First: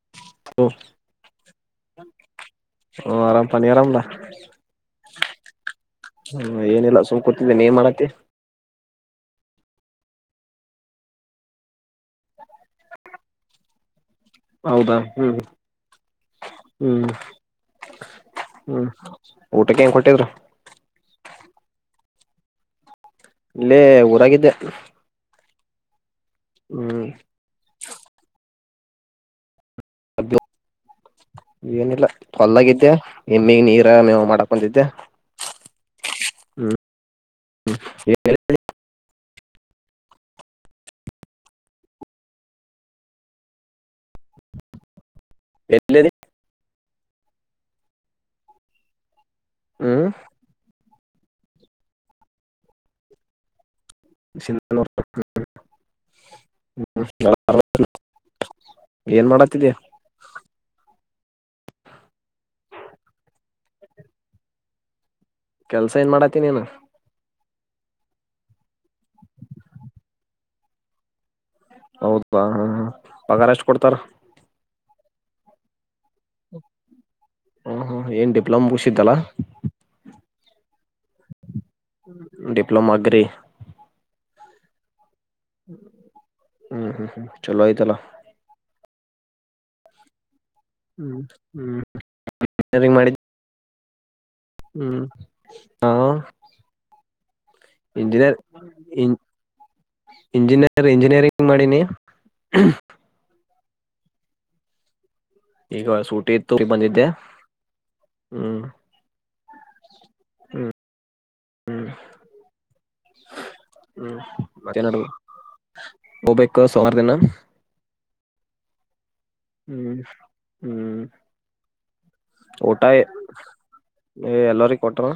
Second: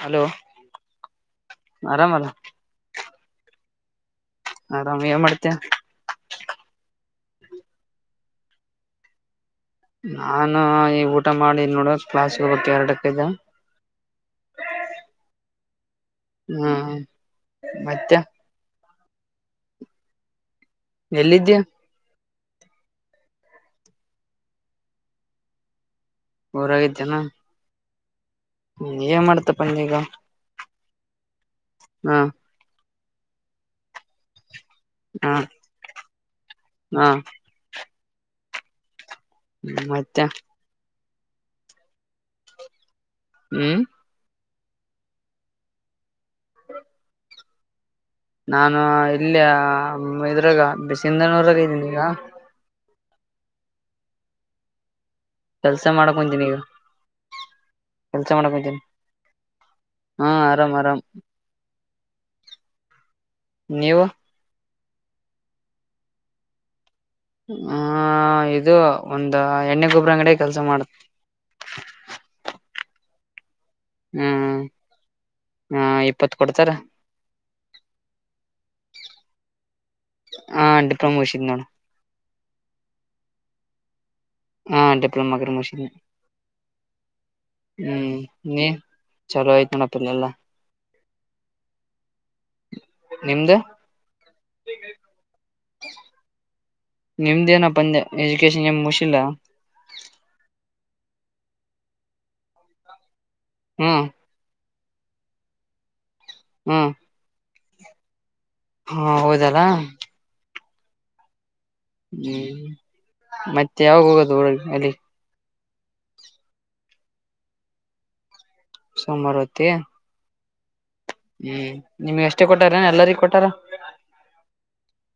Hello ಹ್ಮ ಆರಾಮಲ. ಹಓ ಆರಾಮ್ ಪಾನಿ ಆರಾಮದಾ. ಆರಾಮ್ ಏನ್ ಮಾಡ್ತ. ಗೂತಿದ್ದೇನೆ ಏನ್ ಮಾಡಾತಿ. ನಾನ ಈ ಊಟ ಮಾಡಿದ್ದ ನೋಡು ಕ್ಲಾಸ್ ಹೋಗಕ್ ಎರಡಕ್ಕೈ್ದ ಹೌದಾ ಹ್ಮ್. ಹಾ ಹ್ಮ್ ಮತ್ತೆ. ಹ್ಮ್ ಊಟಕ್ಕೆ ಏನ್ ಕೊಟ್ಟಿದ್ರು. ಎಲ್ಲಿದ್ದ್ಯ ಇಲ್ಲೇ ಊರಾಗಿದ್ದೆ. ಹ್ಮ್ ಊರಾಗಿದ್ದನಾ. ಹ್ಮ ಏನ್ ಮಾಡ್ತಪ್ಪ ನೀಗ ಏನಿಲ್ಲ ಹಾ ಹೊಲದಾಗಿದ್ದೆ ಎಮ್ಮಿಗ ನೀರ ಮೇವ ಮಾಡಕ್ ಹಾ ಹಾ [unintelligible] ಮತ್ತೆ. ಹ್ಮ್. [inaudible] ನಾನು ಇಲ್ಲಿಯ ಹ್ಮ್ ಇದ್ರಾಗ ಬ ಸಿಂಧನೂರಾಗ ಇದ್ದೀನಿ ಈಗ. [inaudible] ಕೆಲ್ಸ ಮಾಡಕೊಂತೀನಿ ಈಗ ಕೆಲ್ಸ ಮಾಡಕಂತೀನಿ ಏನ್ ಮಾಡತ್ತಿದ್ಯಾ ಹಾ ಆರಾಮ್ ಆರಾಮ್. ನೀವು. ಕೆಲ್ಸ ಏನ್ ಮಾಡಾತಿನೀನು ಹ ಇದು ಒಂದ ಎಣ್ಣೆ ಗೊಬ್ಬರ ಅಂಗಡಿ ಕೆಲ್ಸ ಮಾಡುತ್ತ ಅಗ [unintelligible] ಹ್ಮ್ ಹಾ ಇಪ್ಪತ್ ಕೊಡ್ತಾರ ಹ್ಮ ಹ್ಮ ಏನ್ ಡಿಪ್ಲೊಮ್ ಮುಗಿಸಿದೆಲ್ಲ ಹ ಡಿಪ್ಲೊಮಾ ಮುಗಿಸಿದ್ ನೋಡು ಡಿಪ್ಲೋಮಾ ಗ್ರೀ ಹ್ಮಡಿಪ್ಲೋಮೋ ಅಗ್ರಿ ಮುಗಿಸಿದ್ದೀನಿ ಹ್ಮ್ ಹ್ಮ್ ಹ್ಮ್ ಚಲೋ ಆಯ್ತಲ್ಲ ಹ್ಮ್ ನಿ ಚಲೋ ಆಯ್ತು ನಡಪ್ಪಲ್ಲ ಎಲ್ಲ ಹ್ಮ್ ಹ್ಮ್ ಮಾಡಿದ್ದ ನಿಮ್ದ ಹ್ಮ್ ಹಾ ನಿಮ್ದ ಏನಪ್ಪ ಅಂದೆ ಇಂಜಿನಿಯ ಎಜುಕೇಶನ್ ಏನ್ ಮುಗಿಸಿಲ್ಲ ಇಂಜಿನಿಯ ಇಂಜಿನಿಯರಿಂಗ್ ಮಾಡಿನಿ ಹ್ಮ್ ಈಗ ಸೂಟಿ ಇತ್ತು ಬಂದಿದ್ದೆ ಹ್ಮ್ ಹಾ ಹೌದಲಾ ಹ್ಮ್ ಮತ್ತೆ ಯಾವಾಗ ಹ್ಮ್ ಹೋಗದು ಹಳ ಮತ್ತೆ ಅಲ್ಲಿ ನಡ ಹೋಗ್ಬೇಕು ಸುಮಾರ ದಿನ ಸೋಮಾರ ಹೊತ್ತ ಹ್ಮ್ ಹ್ಮ್ ಅಷ್ಟೇ ಊಟ ಕೊಟ್ಟಾರ ಎಲ್ಲರಿಗ ಕೊಟ್ಟಾರ ಎಲ್ಲರಿ ಕೊಟರು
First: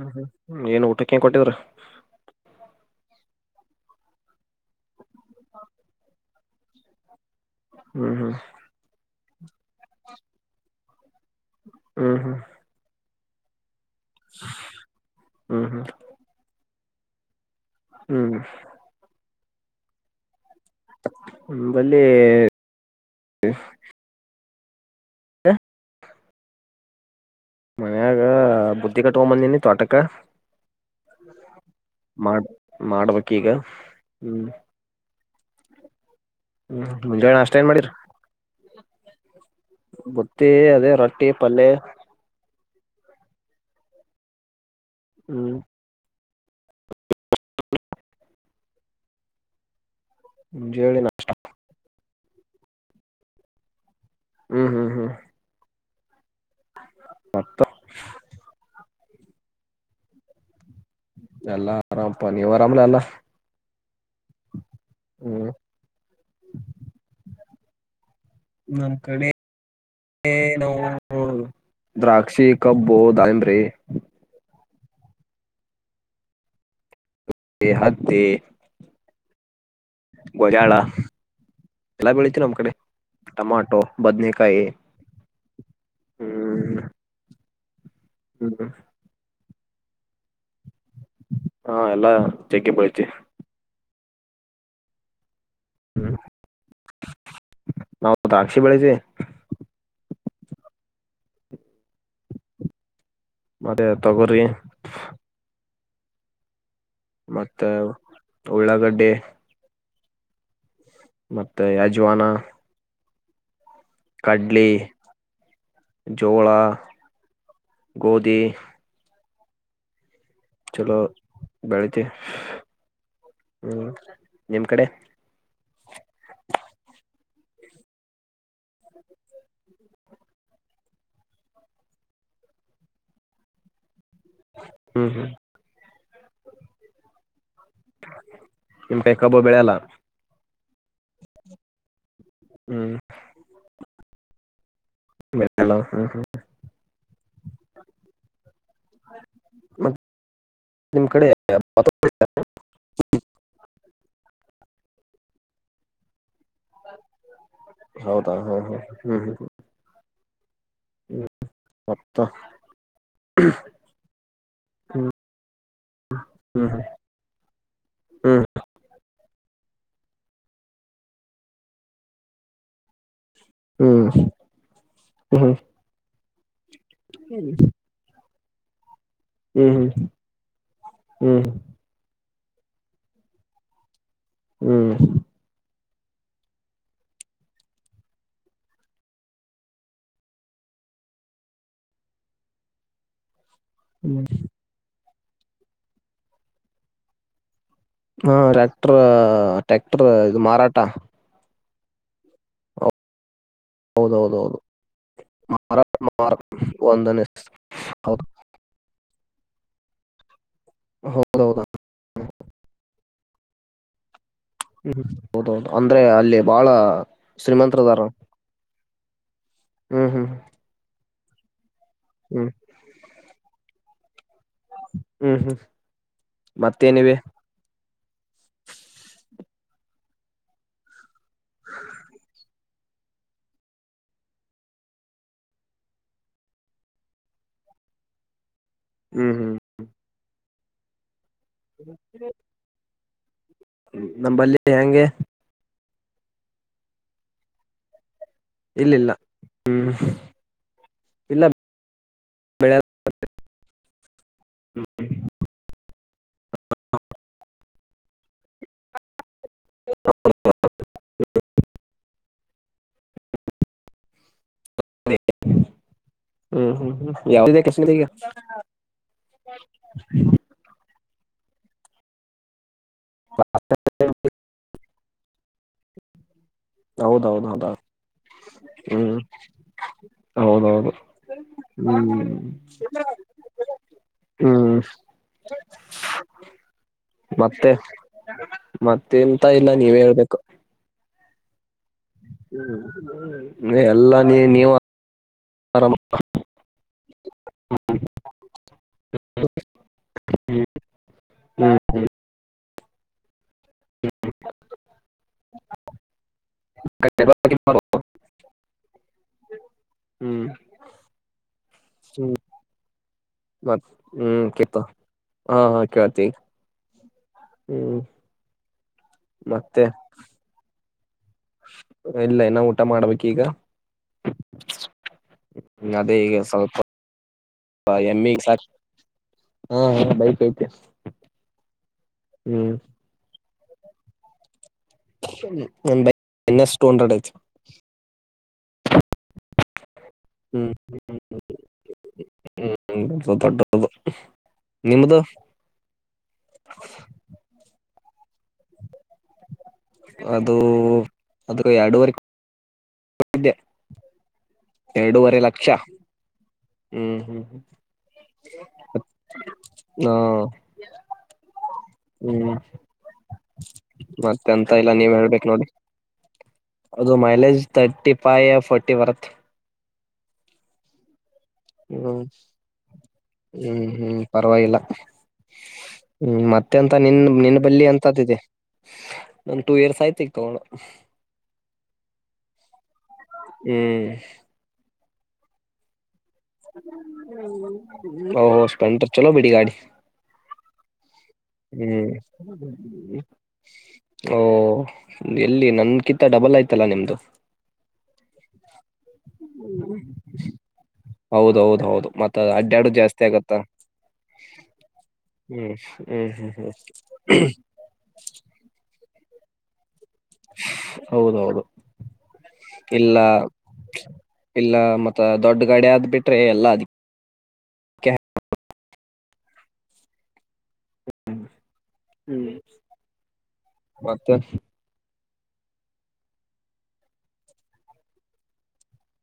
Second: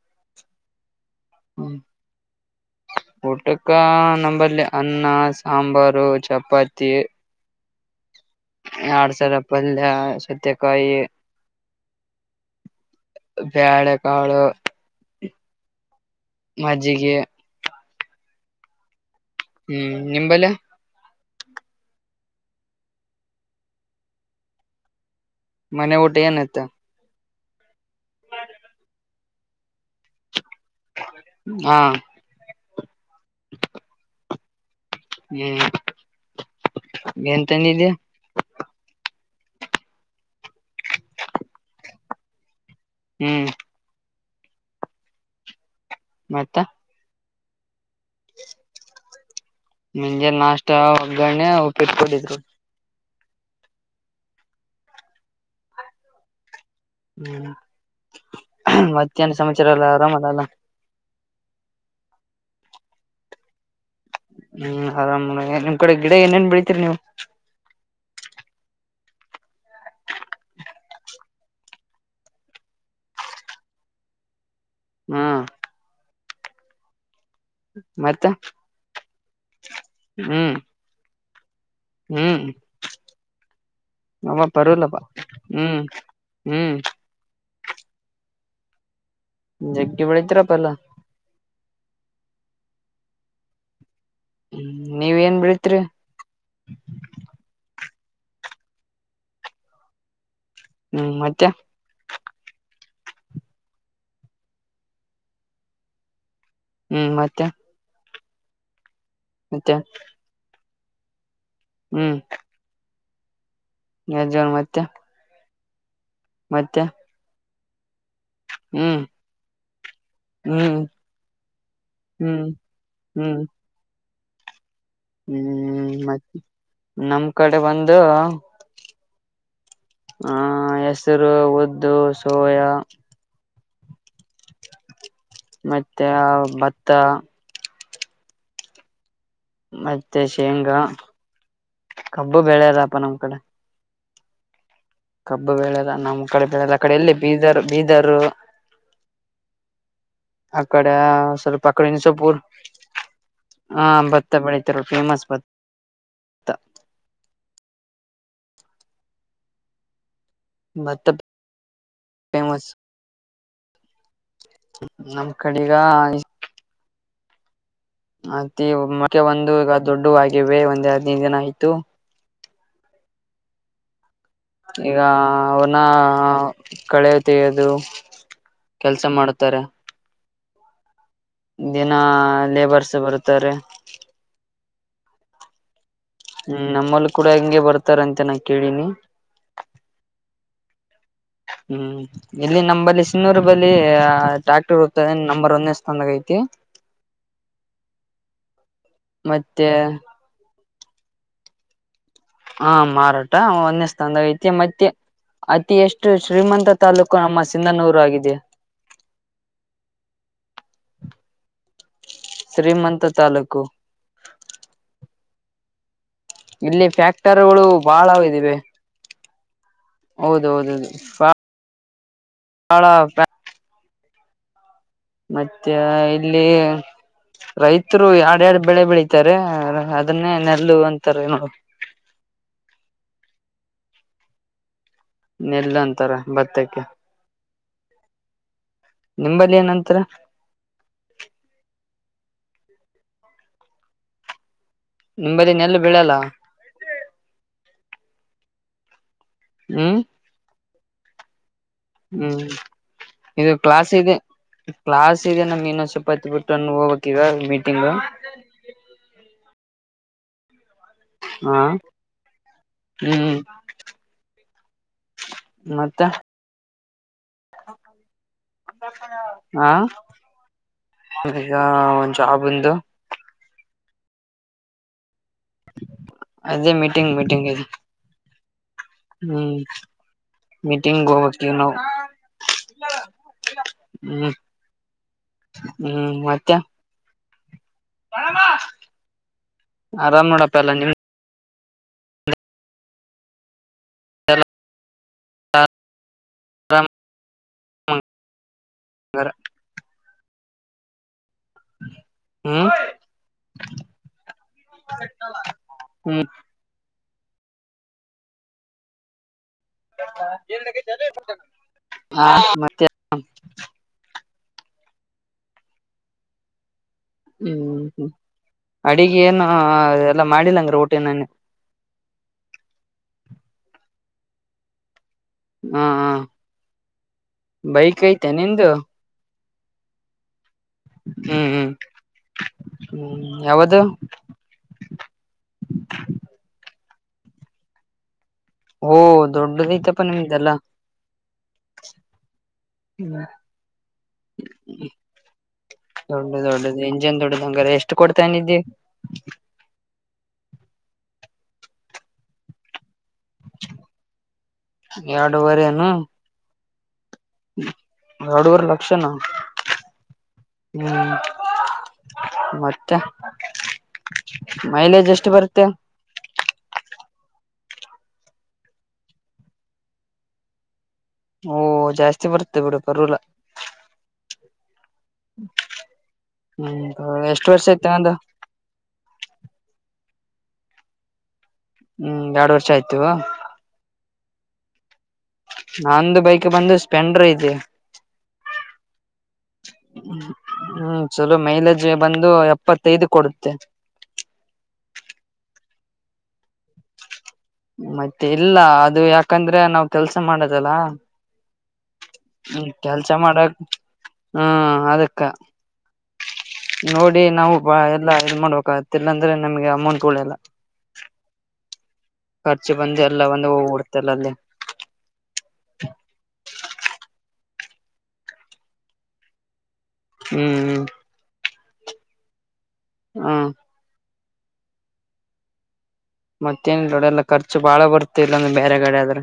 ಹ್ಮ್ ಹ್ಮ್್ಮ್ ಏನ್ ಊಟ ಹ್ಮ್ ಊಟ್ಟೆ ಅಕ್ಕ ನಂಬರ್ಲ್ಲಿ ಅನ್ನ ಸಾಂಬಾರು ಚಪಾತಿ ಹ್ಮ್ ಆಡುಸರಪ್ಪಲ್ಲ ಸೌತೆಕಾಯಿ ಹ್ಮ್ ಹ್ಮ್ ಬೇಳೆಕಾಳು ಹ್ಮ್ ಹ್ಮ್ ಹ್ಮ್ ಮಜ್ಜಿಗೆ ಹ್ಮ್ ಹ್ಮ್ ನಿಂಬಲ್ಲ ಹ ಬಲ್ಲಿ ಮನೆ ಊಟೆಏನ್ತ ಮನ್ಯಾಗ ಬುದ್ಧಿ ಕಟ್ಕೊಂಡಂಬಂದನಿ ತೋಟಕ ಹಾ ಮಾಡ ಮಾಡ್ಬೇಕ ಈಗ ಹ್ಮ್ ಹ್ಮ ಹ್ಮ್ ಮುಂಜ ನಷ್ಟ ಏನ್ ಮಾಡಿರ ಬುತ್ತಿ ಅದೇ ರೊಟ್ಟಿ ಪಲ್ಲೆ ಹ್ಮ್ ಹ್ಮ್ ಮತ್ತ ಹ ಮುಂಜೆ ನಾಷ್ಟ ಮುಂಜಾಳೆ ನಾಷ್ಟ ಒಗ್ಗರಣೆ ಉಪ್ಪಿಟ್ಕಡಿದ್ರು ಹ್ಮ್ ಹ್ಮ್ ಹ್ಮ್ ಹ್ಮ್ ಮತ್ತನ ಸಮಚಾರಲ್ಲ ಅವರ ಮಲ್ಲ ಅಲ್ಲ ಎಲ್ಲಾ ಆರಾಮಪ ನೀವು ವರಾಮಲ ಎಲ್ಲ ಹ್ಮ್ ಆರಾಮ್ ನಿಮ್ ಕಡೆ ಗಿಡ ಏನೇನ್ ಬೆಳಿತೀರಿ ನೀವು ನಮ್ಮ ಕಡೆ ನ ದ್ರಾಕ್ಷಿ ಕಬ್ಬು ದಾಂಬ್ರಿ ಹ್ಮ್ ಬೇಹದ ದ ಮತ್ತ ಹ್ಮ್ ಗಜಳ ಎಲ್ಲ ಬೆಳೀತಿ ಹ್ಮ್ ನಮ್ಮ್ ಕಡೆ ಟಮಾಟೋ ಅವ ಬದನಕಾಯಿ ಪರ್ವಲ್ಲಪ್ಪ ಹ್ಮ್ ಹ್ಮ್ ಹ್ಮ್ ೆಗ್ಗ ಬೆಳತರ ಪಲ್ಲ ಹಾ ಎಲ್ಲಾ ಚಗ್ಕ್ಕಿ ಬೆಳಿತಿವಿ ಹ್ಮ್ ನೀವ್ ಏನ್ ಬಿಡ ಹ್ಮ್ ನಾವು ದ್ರಾಕ್ಷಿ ಬೆಳಸ ಹ್ಮ್ ಮತ್ತೆ ಮತ್ತೆ ತಗರಿ ಮತ್ತೆ ಉಳ್ಳಾಗಡ್ಡೆ ಮತ್ತೆ ಮತ್ತೆ ಯಜವಾನ ಎ ಜನ್ ಮತ್ತೆ ಜೋಳ ಮತ್ತೆ ಗೋಧಿ ಹ್ಮ್ ಹ್ಮ್ ಚಲೋ ಬೆಳತಿ ಹ್ಮ್ ಹ್ಮ್ ನಿಮ್ ಕಡೆ ಹ್ಮ್ ಮತ್ತ ನಮ್ ಕಡೆ ಒಂದು ಹ್ಮ ಹೆಸರು ಉದ್ದು ಸೋಯಾ ಹ್ಮ್ ಹ್ಮ್ ಮ ಭತ್ತ ನಿಮ್ ಕೈ ಕಬ್ಬು ಬೆಳೆಯಲ್ಲ ಮತ್ತೆ ಶೇಂಗಾ ಕಬ್ಬು ಹ್ಮ್ ಬೆಳೆದಪ್ಪ ನಮ್ ಕಡೆ ಕಬ್ಬ ಬೆಳೆಯಲ್ಲ ಬೆಳೆಲ್ಲ ಹ್ಮ್ ನಮ್ಮ್ ಹ್ಮ್ ಕಡೆ ಬೆಳೆಲ್ಲ ಕಡೆ ಎಲ್ಲಿ ಬೀದರ್ ಬೀದರ್ ಮತ್ ಆಕಡ ನಿಮ್ ಕಡೆ ಸರ್ಪಕಡಿ ನಿ ಸಪೂರ ಹಾ ಭತ್ತ ಬೆಳಿತರು ಫೇಮಸ್ ಭತ್ತ ಹೌದಾ ಹ ಹಾ ಹ್ಮ್ ಹ್ಮ್ ಮತ್ತ ಪೇವಸ್ ಹ ನಮ್ ಕಡೆಗ ಹ್ಮ್ ಮತ್ತ ಮೆ ಒಂದು ಈಗ ದೊಡ್ಡ ಆಗವೆ ಒಂದ್ ಹರದನೈದು ದಿನ ಆಯ್ತು ಹ್ಮ್ ಈಗ ಹ್ಮ್ ಅವನ ಕಳೆಯ ಹ್ಮ್ ತೆಗೆೋದು ಕೆಲ್ಸ ಮಾಡತಾರೆ ಹ್ಮ್ ಹ್ಮ್ ದಿನ ಲೇ ಬರ್ಸ ಬರುತ್ತಾರೆ ಹ್ಮ್ ಹ್ಮ್ ನಮ್ಮಲ್ಲಿ ಕೂಡ ಹೆಂಗೆ ಬರ್ತಾರ ಅಂತ ನಾ ಕೇಳಿನಿ ಹ್ಮ್ ಇಲ್ಲಿ ನಂಬಲ್ಲಿ ಸನ್ನೂರು ಲ್ಲಿ ಹ್ಮ್ ಟ್ಯಾಕ್ಟರ್ ಓದತದೆ ನಂಬರ್ ಒಂದೇ ಸ್ತಂದಾಗ ಐತಿ ಹಾ ಟ್ರ್ಯಾಕ್ಟರ್ ಮತ್ತೆ ಟ್ಯಾಕ್ಟರ್ ಇದು ಮಾರಾಟ ಹಾ ಮಾರಾಟ ಒಂದೇ ಸ್ಥಾನದಾಗ ಐತಿ ಹೌದೌದೌದು ಮತ್ತೆ ಅತಿ ಮಾರಾಟ ಎಷ್ಟು ಮಾರ ಶ್ರೀಮಂತ ತಾಲೂಕು ಒಂದನೇ ನಮ್ಮ ಸಿಂಧನೂರು ಹೌದು ಆಗಿದೆ ಹೌದೌದ ಶ್ರೀಮಂತ ತಾಲೂಕು ಹ್ಮ್ ಹೌದೌದು ಅ ಇಲ್ಲಿ ಫ್ಯಾಕ್ಟರಿಗಳು ಬಹಳ ಇದಿವೆ ಹ್ಮ್ ಹ್ಮ್ ಹೌದ ಹೌದೌದು ಹ್ಮ್ ಹಳ ಹ್ಮ್ ಹ್ಮ್ ಮತ್ತೆ ಇಲ್ಲಿ ಮತ್ತೇನಿವೆ ರೈತರು ಎರಡ್ಯಾಡ್ ಬೆಳೆ ಬೆಳೀಿತಾರೆ ಅದನ್ನೇ ನೆಲ್ಲ ಅಂತಾರೆ ನೋಡು ನೆಲ್ಲ ಅಂತಾರೆ ಭತ್ತಕ್ಕೆ ಹ್ಮ್ ಹ್ಮ್ ನಿಂಬಲ್ಲಿ ಏನಂತರ ಹ ನಲ್ಲಿ ನಿಂಬದನ್ಲ್ಲ ಬೆೀಳಲ್ಲ ಇಲ್ಲಿ ಇಲ್ಲ ಹ್ಮ ಇಲ್ಲ ಹ್ಮ್ ಬೆಳೆ ಇದು ಕ್ಲಾಸ್ ಇದೆ ಕ್ಲಾಸ್ ಇದೆ ನಮ ಇನ್ನೊ ಚಪಾತ್ ಬಿಟ್ಟ ಹೋಗಕ್ ಈಗ ತಿಂಗ ಹೌ ಹಾ ಹ್ಮ್ ಮತ್ತೆ ಹ್ಮ್ ಹ್ಮ ಹ್ಮ್ ಯಾವ್ದಿದೆ ಕೃಷ್ಣಗ ಹಾ ಇದ ಒಂದು್ ಜಾಬ್ಂದು ಅದೇ ಮೀಟಿಂಗ್ ಮೀಟಿಂಗ್ ಅಜ ಹ ಹ್ಮ್ ಮೀಟಿಂಗ್ ಹೋಗಕವ ನಾವು ಹ್ಮ್ ಹ್ಮ್ ಹ್ಮ್ ಮತ್ತೆ ಮತ್ತೆ ಮತ್ತೆ ಎಂತ ಇಲ್ಲ ನೀವೇ ಆರಾಮ್ ಹೇಳ್ಬೇಕು ನೋಡಪ್ಪ ಎಲ್ಲ ನಿಮ್ ಎಲ್ಲಾ ನೀ ನೀವು ಆರಾಮ ಹರ ಹ್ಮ ಹ್ಮ್ ಹ್ಮ ಹ್ಮ ಹ್ಮ ಮಾಡ ಹಾ ಹ್ಮ್ ಮತ್ತೆ ಮತ್ ಹ್ಮ್ ಕತ್ತ ಹಾ ಹಾ ಕೇೇಳತಿ ಈಗ [inaudible] ಹ್ಮ್ ಹ್ಮ್ ಅಡಿಗೆ ಏನು ಮತ್ತೆ ಎಲ್ಲಾ ಮಾಡಿಲ್ಲಂಗ್ರ ಊಟಿನ ಇಲ್ಲ ಇನ್ನ ಊಟ ಮಾಡ್ಬೇಕ ಈಗ ಹಾ ್ಮ ಹ ಅದೇ ಈಗ ಸ್ವಲ್ಪ ಬೈಕ್ ಐತೆ ಎಮ್ಮಿ ಹಾ ನಿಂದು ಹಾ ಬೈ ಹ್ಮ್ ಹ್ಮ್ ಹ್ಮ್ ಯಾವದು ಟೂ ಹಂಡ್ರೆಡ್ ಆು ದೊಡ್ಡ ದಿತ ಪ ತಲ್ಲ ಹ್ಮೊಡ್ ನಿಮ್ದು ದೊಡ್ಡ ದೊಡ್ಡದು ಇಂಜನ್ ದೊಡ್ಡದ ಹಂಗಾರ ಎಷ್ಟು ಕೊಡ್ತನಿದ್ದೆ ಅದು ಅದು ಅಡುವರಿ ಎರಡೂವರೆ ಲಕ್ಷ ಎರಡೂವರೆನು ಹ್ಮ್ ಹ್ಮ್ ಹ್ಮ ಎರಡೂವರೆ ಲಕ್ಷನ ಹಾ ಹ್ಮ್ ಹ್ಮ್ ಮತ್ತೆ ಮತ್ತೆ ಎಂತ ಇಲ್ಲ ಮೈಲೇಜ್ ನೀವ್ ಎಷ್ಟು ಹೇಳ್ಬೇಕು ಬರುತ್ತೆ ನೋಡಿ ಅದು ಮೈಲೇಜ್ ತರ್ಟಿ ಫೈ ಫೋರ್ಟಿ ಬರುತ್ ಓ ಜಾಸ್ತಿ ಬರುತ್ತೆ ಬಿಡು ಪರ್ಲ ಹ್ಮ್ ಹ್ಮ್ ಪರವಾಗಿಲ್ಲ ಹ್ಮ ಮತ್ತೆ ಅಂತ ನಿನ್ ಹ್ಮ್ ಎಷ್ಟು ನಿನ್ ವರ್ಷ ಬಲ್ಲಿ ಆಯ್ತ ನಂದು ಎಂತ್ದಿದೆು ಸೈತಿಡ ಹ್ಮ್ ಎರಡು ವರ್ಷ ಆಯ್ತು ಹ್ಮ್ ನಂದು ಬೈಕ್ ಬಂದು ಸ್ಪೆಂಡರ್ ಇದೆ ಓ ಸ್ಪಲಂಡರ್ ಚಲೋ ಬಿಡಿ ಗಾಡಿ ಹ್ಮ್ ಚಲೋ ಮೈಲೇಜ್ ಹ್ಮ್ ಬಂದು ಎಪ್ಪತ್ತೈದು ಕೊಡುತ್ತೆ ಓ ಎಲ್ಲಿ ನನ್ ಕಿತ್ತ ಡಬಲ್ ಆಯ್ತಲ್ಲಾ ನಿಮ್ದು ಮತ್ತೆ ಇಲ್ಲ ಅದು ಯಾಕಂದ್ರೆ ನಾವ್ ಕೆಲ್ಸ ಮಾಡದಲ್ಲ ಹೌದ ಹೌದು ಹಾ ಅದಕ್ಕ ಹ್ಮ್ ಹ್ಮ್ ಹ್ಮ್ ಹ್ಮ್ ನೋಡಿ ನಾವು ಬಾ ಎಲ್ಲ ಇದ ಮಾಡ್ಬೇಕಾಗತ್ತೆ ಇಲ್ಲಂದ್ರೆ ನಮಗೆ ಅಮೌಂಟ್ ಉಳಿಯಲ್ಲ ಹೌದೌದು ಖರ್ಚು ಬಂದು ಇಲ್ಲ ಎಲ್ಲ ಒಂದು ಹೋಗ್ಬಿಡ್ತಲ್ಲ ಇಲ್ಲ ಮತ್ತ ದೊಡ್ಡ ಗಡೆ ಆದ ಬಿಟ್ರಿ ಎಲ್ಲಾ ಅದಕೇ ಹ್ಮ್ ಹ್ಮ್ ಹಾ ಮತ್ತೆ ಮತ್ತೇನಿಲ್ ನೋಡ ಎಲ್ಲ ಖರ್ಚು ಬಾಳ ಬರ್ತೆ ಇಲ್ಲಂದ ಬೇರೆಖಡೆ ಆದ್ರ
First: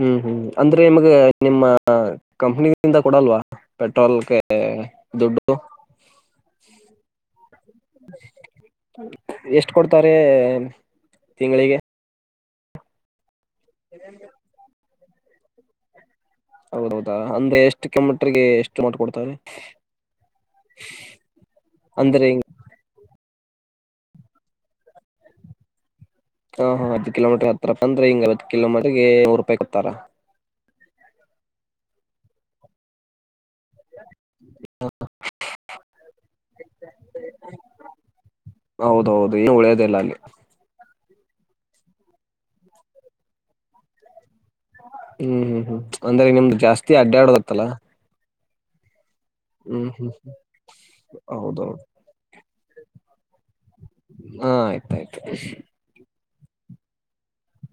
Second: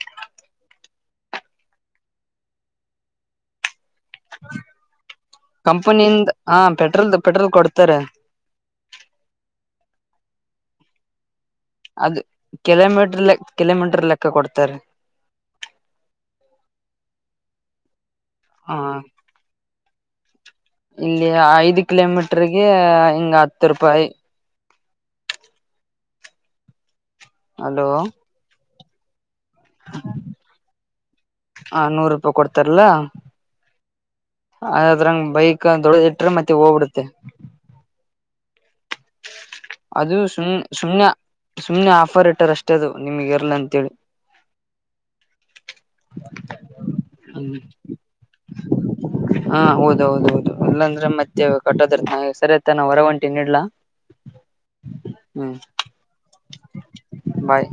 ಹ್ಮ್ ಹ್ಮ್ ಅಂದ್ರೆ ನಿಮಗ ನಿಮ್ಮ ಕಂಪನಿಂದ ಕೊಡಲ್ವಾ ಪೆಟ್ರೋಲ್ಗೆ ದುಡ್ಡು ಕಂಪನಿಯಿಂದ ಹಾ ಪೆಟ್ರೋಲ್ದ ಪೆಟ್ರೋಲ್ ಕೊಡ್ತಾರೆ ಎಷ್ಟ ಕೊಡ್ತಾರೆ ತಿಂಗ್ಳಿಗೆ ಕಿಲೋಮೀಟರ್ ಲೆಕ್ಕ ಕಿಲೋಮೀಟರ್ ಲೆಕ್ಕ ಕೊಡ್ತಾರೆ ಹೌದೌದಾ ಅಂದ್ರೆ ಎಷ್ಟು ಕಿಲೋಮೀಟರ್ಗೆ ಹ ಎಷ್ಟು ಅಮೌಂಟ್ ಕೊಡ್ತಾರೆ ಇಲ್ಲಿ ಐದು ಅಂದ್ರೆ ಹಿಂಗ್ ಕಿಲೋಮೀಟರ್ಗೆ ಹಿಂಗ ಹತ್ತು ರೂಪಾಯಿ ಹಾ ಹಾ ಹ ಕಿಲೋಮೀಟರ್ ಹತ್ತ ರೂಪಾಯಿ ಅಲೋ ಅಂದ್ರೆ ಹಿಂಗ ಅತ್ ಕಿಲೋಮೀಟರಿಗೆ ನೂರು ರೂಪಾಯಿ ಕೊಡ್ತಾರಾ ಹಾ ನೂರು ರೂಪಾಯಿ ಕೊಡ್ತಾರಲ್ಲ ಅದ್ರಂಗ ಬೈಕ್ ದೊಡ್ಡ ಇಟ್ರೆ ಮತ್ತೆ ಹೋಗ್ಬಿಡುತ್ತೆ ಹೌದೌದು ಏನು ಉಳಿಯೋದಿಲ್ಲ ಅದು ಅಲ್ಲಿ ಸುನ್ ಶುನ್ಯ ಸುಮ್ನೆ ಆಫರ್ ಇಟ್ಟಾರ ಅಷ್ಟೇ ಅದು ನಿಮಗೆ ಇರ್ಲ ಅಂತೇಳಿ ಹ್ಮ್ ಹ್ಮ್ ಹ್ಮ್ ಅಂದ್ರೆ ನಿಮ್ದು ಜಾಸ್ತಿ ಹ್ಮ ಅಡ್ಡಾಡದಿತ್ತಲ್ಲ ಹಾ ಹೌದೌದೌದು ಇಲ್ಲಾಂದ್ರೆ ಮತ್ತೆ ಹೌದೌದು ಕಟ್ಟೋದರ್ತ ಸರಿಯತ ನಾ ಹೊರ ಒಂಟಿನಿಡ್ಲಾ ಹಾ ಆಯ್ತ ಆಯ್ತು ಬಾಯ್